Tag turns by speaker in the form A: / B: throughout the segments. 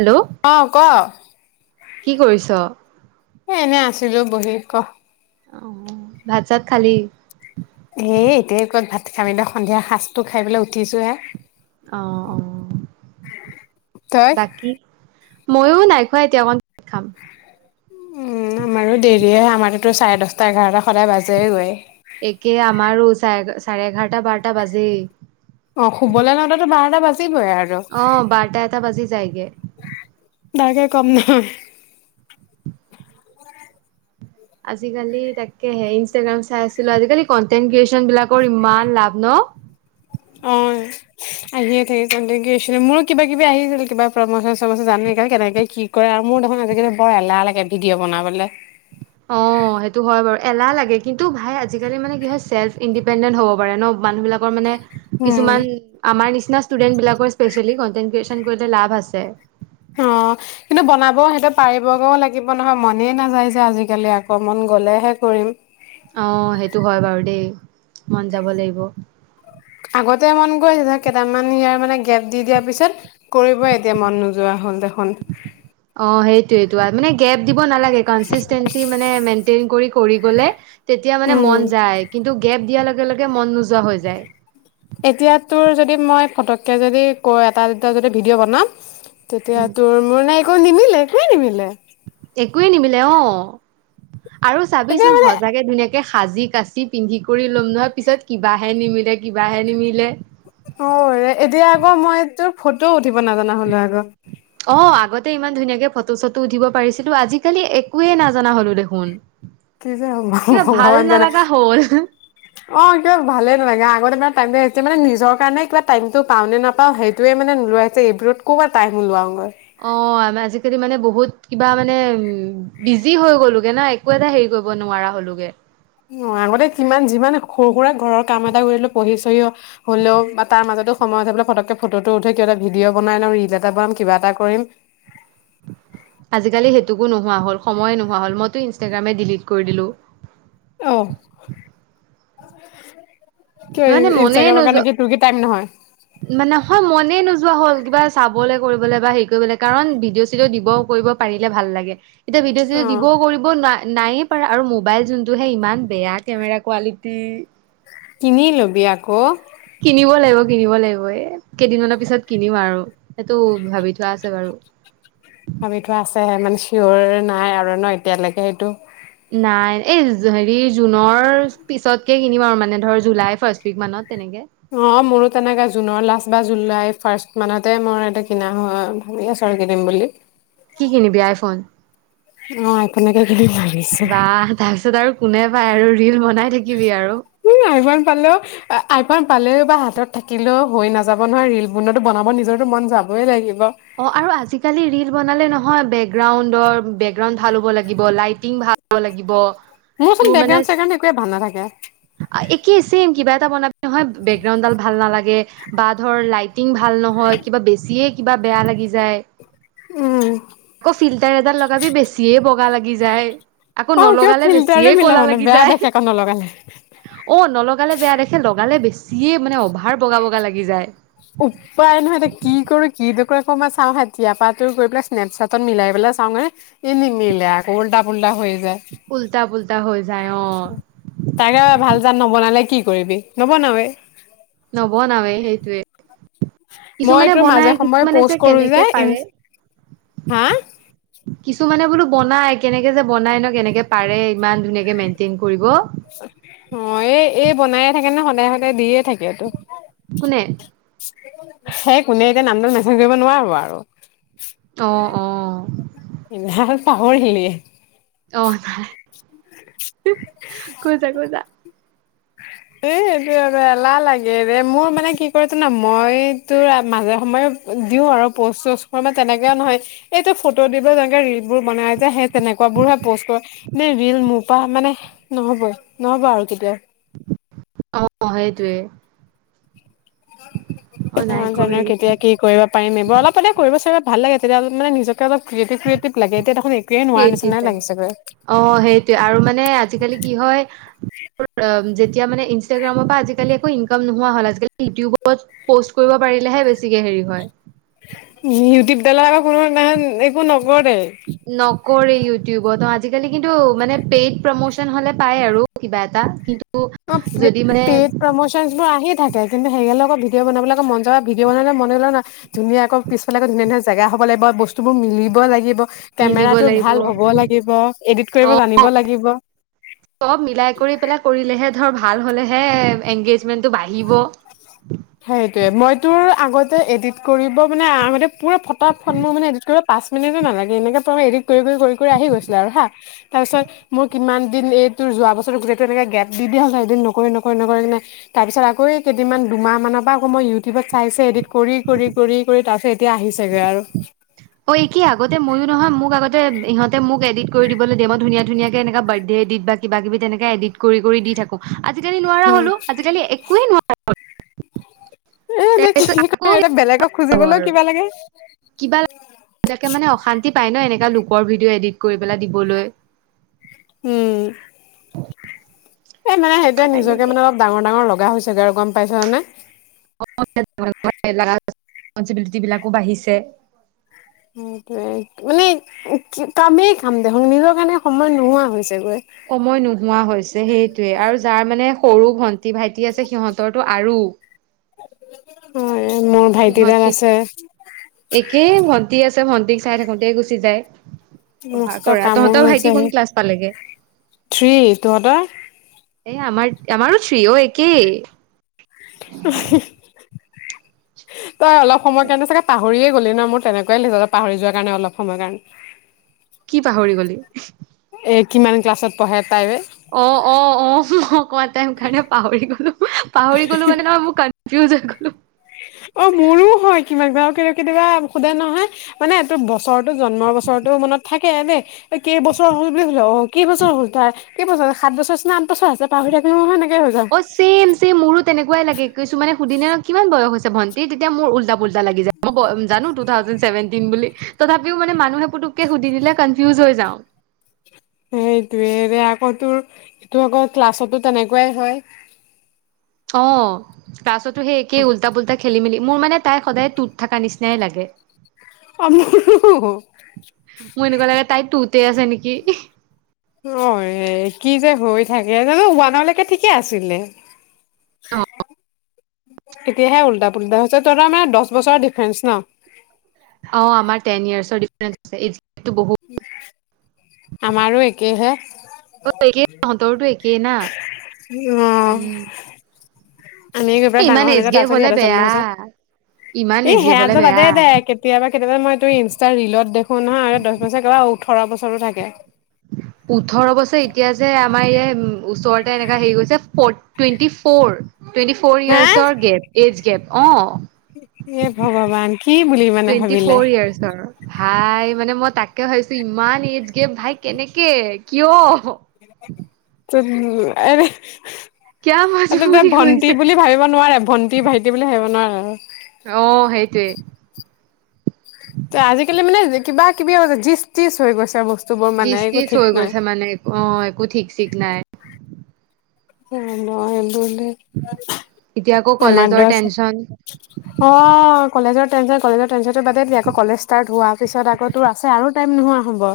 A: Hello
B: অ ক
A: কি কৰিছ?
B: এ এনে আছো হেল্লো বহি ক।
A: অ ভাত চাত খালি।
B: এ এতিয়া ক'ত ভাত খামি সন্ধিয়া সাঁজটো খাই পেলাই উঠিছো হে।
A: অ অ
B: তই
A: বাকী ময়ো নাই খোৱা এতিয়া অকণ খাম।
B: উম আমাৰো দেৰিয় হয় আমাৰতো চাৰে দহটা এঘাৰটা সদায় বাজে গৈ।
A: একে আমাৰো চাৰে চাৰে এঘাৰ
B: অ শুবলৈ লওঁতে তো বাৰ ন বা
A: অ বাৰটা এটা বাজি যায়গৈ।
B: দাকে কম নহ
A: আজিকালি তাকেহে ইনষ্টাগ্ৰাম চাই আছিলো আজিকালি কন্টেন্ট ক্ৰিয়েচন বিলাকৰ ইমান লাভ ন।
B: অ আহিয়ে থাকি কণ্টেন ক্ৰিয়েচন। মোৰো কিবা কিবি আহিছিল কিবা প্ৰমচন চমচন জানে কেনেকে কি কৰে আৰু মোৰ দেখোন আজিকালি বৰ এলাহ লাগে ভিডিঅ' বনাবলে।
A: অ সেইটো হয় বাৰু এলাহ লাগে কিন্তু ভাই আজিকালি মানে কি হয় চেল্ফ ইণ্ডিপেণ্ডেণ্ট হ'ব পাৰে ন‌। মানুহ বিলাকৰ মানে
B: উম
A: কিছুমান আমাৰ নিচিনা নিচ ষ্টুডেট বিকৰ স্পেচিয়েলি কনটেন ক্ৰিয়েচন কৰিলে লাভ আছে।
B: অ কিন্তু বনাব সেইটো পাৰিবগও লাগিব নহয় মনেই নাযায় যে আজিকালি আকমন গলেহে কৰিম।
A: অ সেইটো হয় বাৰু দেই মন যাব লাগিব।
B: আগতে মন গৈছে কেইটামান ইয়াৰ মানে গেপ দি দিয়াৰ পিছত কৰিবই এতিয়া মন নোযোৱা হ'ল দে।
A: অ সেইটোয়েই যোৱাত মানে, গেপ দিব নালাগে, কনচিছটেন্সী মানে মেন্টন কৰি কৰি গ'লে তেতিয়া মানে মন
B: উম
A: যায়, কিন্তু গেপ দিয়া লগে। একেলগে মন নোযোৱা হৈ যায়
B: এতিয়া তোৰ যদি মই, ফতককে যদি কৈ এটা-দুটা যদি ভিডিঅ' বনাম। তেতিয়া
A: উম
B: তোৰ-মোৰ নাই। অ' নিমিলে, একোৱে নিমিলে।
A: একোৱে নিমিলে অ'। আৰু
B: এতিয়া
A: চাবিচোন
B: মানে
A: সঁচাকে ধুনীয়াকে সাজি-কাচি ধুনীয়াকে পিন্ধি কৰি ল'ম নহয়, পিছত কিবাহে নিমিলে, কিবাহে নিমিলে!
B: অ' এতিয়া আকৌ মই তোৰ, ফটোও উঠিব নাজানা হ'লো আক'।
A: অ আগতে ইমান ধুনীয়াকে ফটো-চটো উঠিব পাৰিছিলো, আজিকালি একোৱে নাজনা হ'লো দেখোন!
B: কি যে হ'ব
A: কিবা ভাল
B: ভগৱান জানে!
A: নালাগা হ'ল
B: অ' কিবা ভালে নালাগে। লগত টাইম আহিছে। মানে নিজৰ কাৰণে কিবা টাইমটো পাও নে নাপাওঁ সেইটোৱে মানে নোলোৱা হৈছে। এইবোৰত ক'ৰ পৰা টাইম ওলাওঁগৈ!
A: অ' আম আজিকালি মানে বহুত কিবা মানে, বিজি হৈ গ'লোগে না! একো এটা হেৰি কৰিব নোৱাৰা হলোগে।
B: অ' আগতে কিমান-যিমান সৰু-সুৰা ঘৰৰ কাম এটা কৰিলেও, পঢ়ি-চঢ়ি হ'লেও বা তাৰ মাজতো সময় ওলাই পেলাই ফতককে ফটোটো উঠে কিবা এটা ভিডিঅ' বনাই, ৰীল এটা বনাম, কিবা এটা কৰিম।
A: আজিকালি সেইটোকো নোহোৱা হ'ল, সময়ে নোহোৱা হ'ল। মইতো ইনষ্টাগ্ৰামে ডিলিট কৰি দিলোঁ।
B: অহ।
A: মানে মনে নোযোৱা,
B: নহয়
A: নহয় মনে নোযোৱা। নোযোৱা হ'ল। কিবা চাবলৈ, কৰিবলৈ বা হেৰি কৰিবলৈ। কাৰণ ভিডিঅ'-চিডিঅ' দিব কৰিব পাৰিলে ভাল লাগে। এতিয়া
B: অ
A: ভিডিঅ'-চিডিঅ' দিবও কৰিব না নায়ে পাৰা আৰু মোবাইল যোন সেই ইমান বেয়া কেমেৰা কোৱালিটি।
B: কিনি ল'বি আকৌ।
A: কিনিব লাগিব কিনিব লাগিব। এ কেইদিনমানানৰ পিছত কিনিম আৰু, সেইটো ভাবি থোৱা আছে বাৰু।
B: ভাবি থোৱাহে আছে মানে, চিঅৰ নাই আৰু ন এতিয়ালৈকে সেইটো?
A: নাই, এই হেৰি জুনৰ পিছতকে কিনিম আৰু মানে ধৰ জুলাই ফাৰ্ষ্ট উইকমানত তেনেকে।
B: অ' মোৰো তেনেকে জুনৰ লাষ্ট বা জুলাই ফাৰ্ষ্টমানতে মোৰ এটা কিনা হয়, ভাবি আছো আৰু কিনিম বুলি।
A: কি কিনিবি আইফোন?
B: অ আইফোনকে কিনিম ভাবিছো
A: বাহ তাৰপিছত আৰু কোনে পায় আৰু। ৰিল বনাই থাকিবি আৰু
B: উম আইফোন পালেও, আইফোন। পালেও বা হাতত থাকিলেও হৈ নাযাব নহয় ৰীল বনোৱাতো, বনাব নিজৰটো মন যাবই লাগিব!
A: অ' আৰু আজিকালি ৰীল বনালে নহয়, বেকগ্ৰাউণ্ডৰ, বেকগ্ৰাউণ্ড ভাল হ'ব লাগিব। লাইটিং ভাল হ'ব লাগিব।
B: মোৰচোন
A: তোৰ মানে
B: বেকগ্ৰাউণ্ড-চেগগ্ৰাউণ্ড একোৱে ভাল নাথাকে।
A: কি চেম কিবা এটা বনাবি। নহয় বেকগ্ৰাউণ্ডডাল ভাল নালাগে। বা ধৰ লাইট এক্টিং ভাল নহয় কিবা বেছিয়ে কিবা বেয়া লাগি যায়
B: উম
A: ফ তেলএডাল লগাবি বেছিয়ে বগা লাগি যায় আকৌ
B: অ কিবা
A: নলগালে
B: ফিল্টাৰো
A: বেছিয়ে
B: মিলাব
A: কলা
B: নোৱাৰে
A: লাগি
B: বেয়া
A: যায়
B: দেখে আকৌ নলগালে
A: অ নলগালে বেয়া দেখে সে লগালে বেছিয়ে মানে অভাৰ বগা বগা লাগি যায়
B: উপায় নহয় এটা কি কৰো কি নকৰো আকৌ চাও এতিয়া পা টো গৈ পেলাই স্নেপচাটত মিলাই পেলাই চাও হে এ নিমিলে আকৌ উল্টা পুল্টা হৈ যায়
A: উল্টা পুল্টা হৈ যায় অ
B: তাকে ভাল জাত নবনালে কি কৰিবি নব নাওৱেই
A: নবনাওয়ে সেইটোয়ে
B: মই তোৰ মাজে সময়ে
A: কিছুমানে
B: পোষ্ট কৰো
A: কেনেকে
B: যে
A: পাৰে
B: ইনচ হা
A: কিছুমানে বোলো বনাই কেনেকে যে বনাই ন কেনেকে পাৰে ইমান ধুনীয়াকে মেইনটেইন কৰিব
B: অ এই এই বনাইে থাকে ন স তাহাঁতে দিয়ে থাকেতো
A: কোনে
B: সেই কোনে এতিয়া নাম ডাল মেচেজ দিব নোৱাৰো আৰু
A: অ অ
B: পাহৰি থাকিলি গে
A: অ কৈজা কৈজা
B: এ এইটো বাবে এলাহ লাগেৰে মোৰ মানে কি কৰে ত ন মই তোৰ মাজে সময়ে দিওঁ আৰু পষ্ট চচ কৰ মানে তেনেকে নহয় এইটো ফটো দি পেলে যেনেকে ৰিল বোৰ বনাই যে সেই তেনেকুৱাবোৰহে পষ্ট কৰো ন ৰিল মোৰ পৰা মানে নহবই নহব আৰু কেতিয়াও
A: অঁ সেইটোৱে অ নাই
B: অঁ জানো
A: কৰি
B: কেতিয়া কি কৰিব পাৰিম এইবোৰ অলপ অলে কৰিব চাগে ভাল লাগে তেতিয়া মানে নিজক নোৱাৰা নিচিনাই
A: ক্ৰিয়েটিভ লাগে
B: লাগিছেগৈ
A: অঁ সেইটোৱে আৰু মানে আজিকালি কি হয় এতিয়া মানে ইনচটাগ্ৰামৰ পৰা আজিকালি একো ইনকাম নোহোৱা হল আজি ইউিউবত পষ্ট কৰিব পাৰিলেহে বেছিকে হেৰি হয়
B: ইউটিউব দালা বা কোনো দিনাখন একো নকৰে
A: কৰে ইউটিউবত অ আজিকালি কিন্তু মানে পেইড প্ৰমচন হলে পায় আৰু কিবা এটা
B: অঁ প্ৰে।
A: যদি মানে
B: পেড প্ৰমোচন বোৰ আহি থাকে কিন্তু সেৰিয় লগত ভিডিঅ বনাবলৈ আক মন যাব ভিডিঅ বনালে মনে লানা ধুনীয়া আকৌ পিছালেক ধুনীয়া ধনীয়া জেগা হব লাগিব বস্তু বোৰ মিলিব লাগিব
A: মিলিব
B: কেমেৰাটো
A: লাগিব
B: ভাল হ'ব লাগিব এডিট কৰিব
A: অ'
B: জানিব লাগিব
A: চব মিলাই কৰি পেলাই কৰিলেহে ধৰ ভাল হ'লে হে এংগেজ টো বাঢ়িব
B: সেইটোয়ে মই তোৰ আগতে এডিট কৰিব মানে আগতে পুৰা ফটা মোৰ মানে এডিট কৰিব পাঁচ মিনিটো নালাগে এনেকে এডিত কৰি - কৰি কৰি - কৰি আহি গৈছিলে আৰু, হা। তাৰ পিছত মোৰ কিমান দিন এই তোৰ যোৱা বছৰ গোটেইটো এনেকে গেপ দি দিয়া যায়। দেন নকৰি - নকৰি - নকৰি কিনে তাৰপিছত আকৌ এই কেইদিনমান- দুমাহমানৰ পৰা আক' মই ইউটিউবত চাই চাই এডিট কৰি - কৰি কৰি - কৰি, তাৰপিছত এতিয়া আহিছেগৈ আৰু।
A: ঐ কি আগতে ময়ো নহয়, মোক আগতে- ইহঁতে মোক এডিট কৰি দিবলৈ দিয়ে। মই ধুনীয়া - ধুনীয়া কে এনেকা বাৰ্থডে এডিট বা কিবাকিবি তেনেকে এডিট কৰি - কৰি দি থাকোঁ। আজিকালি নোৱাৰা
B: উম
A: হলোঁ। আজিকালি একোৱেই নোৱাৰা হলোঁ। [unintelligible]
B: এনে - এনে কি কৰে, এতিয়া বেলেগক খুজিবলৈও কিবা লাগে।
A: বেগেকে মানে অশান্তি পায় ন', এনেকা লোক বৰ ভিডিঅ' এডিট কৰি পেলাই দিবলৈ।
B: উম। এই মানে সেইটোৱে নিজকে
A: সেইকাৰণে
B: মানে অলপ ডাঙৰ - ডাঙৰ লগা হৈছে গৈ আৰু গম পাইছা নানে?
A: [inaudible] ৰিছপঞ্চিবিলিটি বিলাকো বাঢ়িছে।
B: সেইটোৱে। মানে কামেই কাম দেখোন। নিজৰ কাৰণে সময় নোহোৱা হৈছে
A: সময় নোহোৱা হৈছে, সেইটোৱে। আৰু যাৰ মানে সৰু ভ ন্তি- ভাইটি আছে, সিহঁতৰটো আৰু।
B: উম।
A: সিহঁত- একেই ভণ্টি আ ছে। ভণ্টিক চাই থাকোঁতে গুচি যায়। পঢ়া
B: মস্ত
A: কৰা
B: কামোৰ
A: তহঁতৰ ভাইটি
B: হৈছেহে।
A: কোন ক্লাছ পালেগে
B: থ্ৰি, তহঁতৰ?
A: এ আমাৰ, আমাৰো ফ্ৰী অ। একেই।
B: হঁ-হঁ। তই অলপ সময় কাৰণে চাগে পাহ ঘূৰিয়ে গ'লি ন? মোৰ তেনেকুৱাই লগিছে পাহৰি যোৱাৰ কাৰণে অলপ সময়ৰ কাৰণে।
A: কি পাহৰি গলি?
B: এ কিমান ক্লাছত পঢ়ে? তাই বে?
A: অ'-অ'-অ'। মই কোৱাতে সেই কাৰণে পাহৰি গ'লোঁ। পাহৰি গ'লোঁ মানে নহয়, মোৰ কান ফিউজ হৈ গ'লোঁ।
B: অ' মোৰো হয় কিমান বাৰ কেতিয়াবা সোধে নহয়, মানে এইটো বছৰতো- জন্ম বছৰতো মনত থা কে এনে কেইবছৰ হ'ল বুলি সোধে কেই বছৰ হ'ল তাৰ? কেইবছৰ? সাঁত বছৰ নে আঁঠ বছৰ আছে? পাহৰি থাকিলোঁ নহয় এনেকে হৈ যাওঁ।
A: অ' ছেম - ছেম, মোৰো তেনেকুৱাই লাগে। কিছুমানে সুধিলে কিমান বয়স হৈছে ভণ্টি, তেতিয়া মোৰ উল্টা উল্টা লাগি যায়। মই গ- জানো টু থাউজেন্ড চেভেনটিন বুলি। তথাপিও মানে মানুহে পুটুক্কে সুধি দিলে কনফিউজ হৈ যাওঁ।
B: সেইটোৱে ৰে। আকৌ তোৰ এইটো আকৌ ক্লাছতো তেনেকুৱাই হয়।
A: অ'। তাৰ পিছতো সেই একে উল্টা-পুল্টা খেলিমেলি। মোৰ মানে তাই সদায় টুত থকা নিচিনাই লাগে।
B: অ' [unintelligible]
A: মোৰ এনেকুৱা লাগে [unintelligible]
B: অ' কি যে হৈ থাকে জানো ওৱানলৈকে ঠিকে আছিলে, এতিয়াহে উল্টা পুল্টা হৈছে তই তাৰ মানে দহ বছৰৰ ডিফাৰেন্ঞ্চ ন?
A: অ' আমাৰ টেন ইয়াৰ্চৰ ডিফাৰেনচ আছে। গেপটো বহুত
B: [unintelligible] আমাৰো একেইহে,
A: অ একেই তহঁতৰতো একেই না
B: অ'।
A: উম
B: আমি গৈ
A: এ
B: পেলাই ডাঙৰ
A: ইমান এজ
B: হোৱালেকে তাৰ
A: গেপ
B: পিছত
A: হলে
B: সিহঁতৰ জন্ম
A: বেয়া
B: হৈছে,
A: ইমান এজ
B: ই
A: গেপ হলে
B: সেয়াটো
A: বেয়া
B: বাদেই দে কেতিয়াবা কেতিয়াবা মইতো ইনষ্টাৰ ৰিলত দেখো নহয় আৰু দহ বছৰৰ একে ওঠঁৰ বছৰো থাকে।
A: ওঠৰ বছৰ এতিয়া যে মায়ে উম ওচৰতে এনেকা হেৰি গৈছে, forty twenty four. Twenty four য়াৰছৰ গেপ, এজ গেপ। অ'।
B: সে ভগৱান কি বুলি মানে
A: টুৱেণ্টি
B: ভাবিলে
A: ফ'ৰ ইয়াৰ্চৰ ভাই মানে মই তাকে ভাবিছো ইমান এইজ গে ভাই কেনেকে কিয়
B: ত এনে [unintelligible]
A: কিয়া
B: আমি তাক
A: মজবুৰি
B: ভন্টি
A: হৈছে
B: বুলি ভাবিব নোৱাৰা ভন্টি ভাইটি বুলি ভাবিব নোৱাৰা অ
A: অ সেইটোৱে
B: ত আজিকালি মানে কিবা কিবি জিচ তিজ হৈ গৈছে আৰু বস্তু
A: জিজ তিচ হৈ গৈছে মানে অ একো ঠিক চিক নাই
B: অ ন [unintelligible]
A: এতিয়া আকৌ
B: আমাৰ
A: কলেজৰ
B: দছ
A: টেনচন
B: অ কলেজত কলেজত তাৰপাছতটো বাদে দিয়া আকৌ কলেজ ষ্টাৰট হোৱাৰ পিছত আকৌ তোৰ আছে আৰু টাইম নোহোৱা হ'ব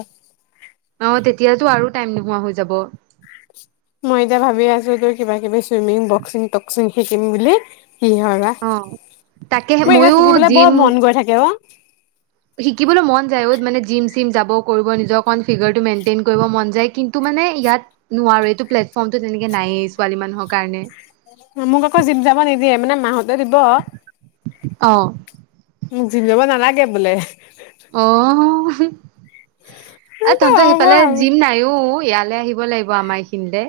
A: অ তেতিয়াতো আৰু টাইম নোহোৱা হৈ যাব
B: মই এতিয়া ভাবি আছো তোৰ কিবা কিবি চুইমিং বক্সিং টক্সিং শিকিম বুলি কি হয় বা
A: অ তাকে
B: মোৰ এতিয়া
A: ময়ো
B: খেলিবলৈ বৰ
A: জিম
B: মন গৈ থাকে অ
A: শিকিবলৈ মন যায় অ মানে জিম চিম যাব কৰিব নিজৰ অকণ ফিগাৰটো মেইনটেইন কৰিব মন যায় কিন্তু মানে ইয়াত নোৱাৰো এইটো প্লেটফৰ্মটো তেনেকে নায়েই ছোৱালী মানুহৰ কাৰণে
B: মোক আকৌ জীম যাব নিদিয়ে মানে মাঁ হত দিব
A: অ
B: মোক জিম যাব নালাগে তাকে বোলে
A: অহ আ তহত
B: হ'ব
A: সিফালে
B: আৰু
A: জিম নাইও ইয়ালৈ আহিব লাগিব আমাৰ এইখিনে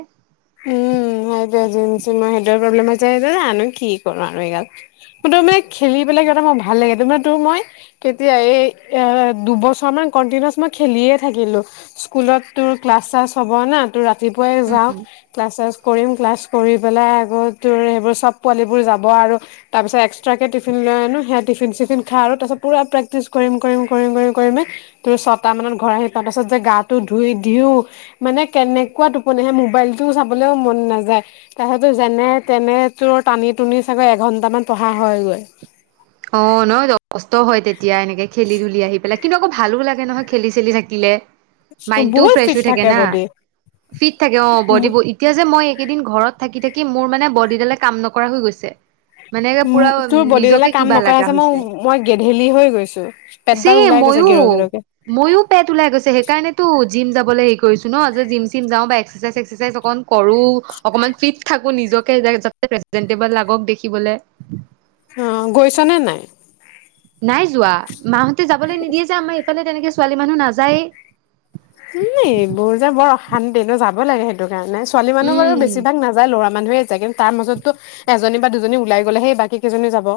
B: উম সেইটোৱেটো সেইটোৱে প্ৰব্লেম হৈছে যানো কি কৰো আৰু এইগাল মইতো মানে খেলি পেলাই ভাল লাগে তে তোৰ মই কেতিয়া এই দুবছৰ মান কন্টিনচ মই খেলিয়ে থাকিলো স্কুলত তোৰ ক্লাছ চাছ হব না তোৰ ৰাতিপুৱাই যাওঁক মেচেজ কৰিম ক্লাছ কৰি পেলাই আকৌ তোৰ সেবোৰ চব পোৱালিবোৰ যাব আৰু তাৰ পাছত একচতেৰা কে তিফিন লৈ আহো সেইয়া তিফিন চিফিন খাই পোৰা প্ৰেকতিজ কৰিম কৰিম কৰিম কৰিম কৰিম পেলাই তোৰ ছটা মানত ঘৰ আহি পাওঁ তাৰ পাছত যে গাটো ধুই দিও মানে কেনেকুৱা টোপনি আহে মবাইলটো তোৰ চাবলৈও মন নাযায় তাৰ পিছতো যেনে তেনে তোৰ টানি টুনি চাগে এঘন্টামান পঢ়া হয়গৈল
A: অ নহ কষ্ট হয় তেতিয়া এনেকে খেলি ধুলি আহি পেলাই কিন্তু আকৌ ভালো লাগে নহয় খেলি চেলি থাকিলে মাইণ্ডটো
B: বহুত
A: ফ্ৰেচ
B: ফিট
A: হৈ থাকে না
B: বডি
A: ফিট থাকে অ
B: উম
A: বডিবোৰ এতিয়া যে মই কেইদিন ঘৰত থাকি থাকি মোৰ মানে বদিডালে কাম নকৰা হৈ গৈছে মানে পুৰা
B: তোৰ বডি ডালে
A: নিজকে
B: কাম
A: কিবা
B: নকৰা
A: লগা
B: মই
A: হৈছে
B: মই গেধেলি হৈ গৈছো
A: চি
B: পেটডাল ওলাই গৈছে
A: ময়ো
B: গেৰ গেৰকে
A: ময়ো পেট ওলাই গৈছে সেইকাৰণেতো জিম যাবলে হেৰি কৰিছো ন যে চিম যা বা এক্সাৰচাইজ চে্কচৰ চাইজ অকণ কৰো অকমান ফিত থাকো। নিজকে যাতে প্ৰেজেন্টেবল লাগক দেখিবলে।
B: অ গৈছ নে নাই
A: নাই যোৱা মাহঁতে যাবলৈ নিদিয়ে যে আমাৰ এইফালে তেনেকে। ছোৱালী মানুহ নাযায়ে।
B: ই এইবোৰ যে বৰ অশান্তি ন যাব লাগে সেইটো। ছোৱালী মানুহ বাৰু
A: উম
B: বেছি ভাগ নাযায় ল'ৰা। মানুহে যেগেন যায় কিন্তু তাৰ মাজতো এজনী বা দুজনী ওলাই গ'লে সেই বাকী কেইজনীয়ো যাব।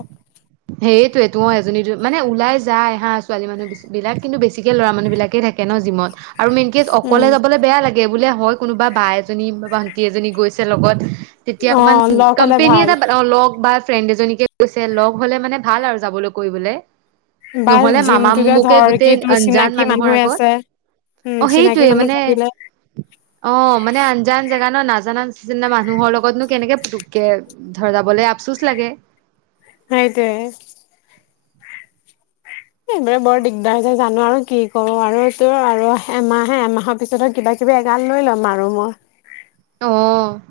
A: সেইটোৱেতো অ এজনী দু মানে ওলাই যায় হা ছোৱালী মানুহ বিলাক কিন্ত বেছিকে ল'ৰা মানুহবিলাকে থাকে। থাকে ন জিমত আৰু মেইনকে অকলে
B: উম
A: যাবলৈ বেয়া লাগে বুলে। হয় কোনোবা বা এজনী বা ভন্টি এজনী গৈছে লগত। তেতিয়া
B: অ
A: অকমান
B: লগ হলে
A: কোম্পনী
B: ভাল
A: এটা লগ বা। ফ্ৰেণ্ড এজনীক বিচাৰি লগ। হ'লে মানে ভাল আৰু যাবলে কৰিবলে
B: বা
A: নহলে মামা
B: জিমটোতে
A: মোমুকে
B: ধৰ কি
A: গোটেই
B: তোৰ
A: আঞ্জান
B: চিনাকি
A: মানুহৰ
B: মানুহে
A: আগত
B: আছে উম
A: অ
B: চিনাকি
A: সেইটোয়ে
B: মানুহ
A: মানে
B: থাকিলে
A: অ মানে আঞ্জান জেগা ন নাজা নাজানা নিচিনা মানুহৰ লগতনো কেনেকে পুটুকে ধৰ যাবলে আফচোচ লাগে।
B: তেজ। এইবৰে বৰ দিগদাৰ হৈছে জানো আৰু কি কৰো আৰু তোৰ আৰু এমাহে এমাহৰ পিছতহে কিবা কিবি এগাল লৈ ল'ম আৰু মই।
A: অ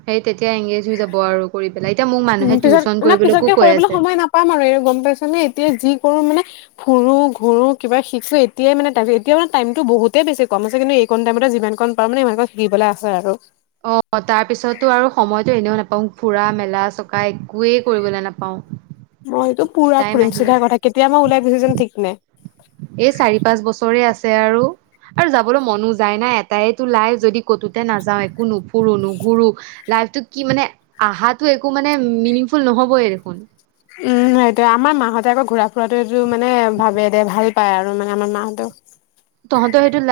A: সেই তেতিয়া এংগেজ হৈ যাব আৰু কৰি পেলাই এতিয়া মোক
B: উ
A: মানুহে
B: পিছত
A: টিউচন
B: না
A: কৰিবলৈকো
B: পিছতকে
A: কৈ
B: কৰিবলৈ
A: আছে
B: সময় নাপাম আৰু এই গম পাইছ নে এতিয়া যি কৰো মানে। ফুুৰো ঘোৰু কিবা শিকিো এতিয়াই মানে এতিয়া মে টাইমতটো বহুতে বেছি কম আছে কিন্তু এইকণ টাইমতে যিমান কণ পাৰো মানে সিমানক শিকিবলৈ আছে আৰু
A: অ তাৰ পিছতো আৰু সময়তো এনেও নাপাওঁ ফুৰা মেলা চকা একোৱেই কৰিবলৈ নাপাওঁ
B: মইটো পুৰা
A: টাইম
B: ফুৰিম
A: আহি
B: চিধা
A: আছে
B: কথা কেতিয়া মই ওলাই গুছি যাম ঠিক নাই।
A: এই চাৰি পাঁচ বছৰে আছে আৰু আৰু যাবলৈ মনো যায় নাই এটাইতো লাইফ যদি কতোতে নাযাও একো নুফুৰো নুঘুৰো লাইফটো কি মানে আহা একো মানে মিনিংফুল নহবই দেখোন।
B: উম সেইটো আমাৰ মা হঁতে আকৌ ঘুৰা ফুৰাটো। টো মানে ভাবে দে ভাল। পায় আৰু মানে আমাৰ মাহতেও
A: তহঁতো সেইটো লাই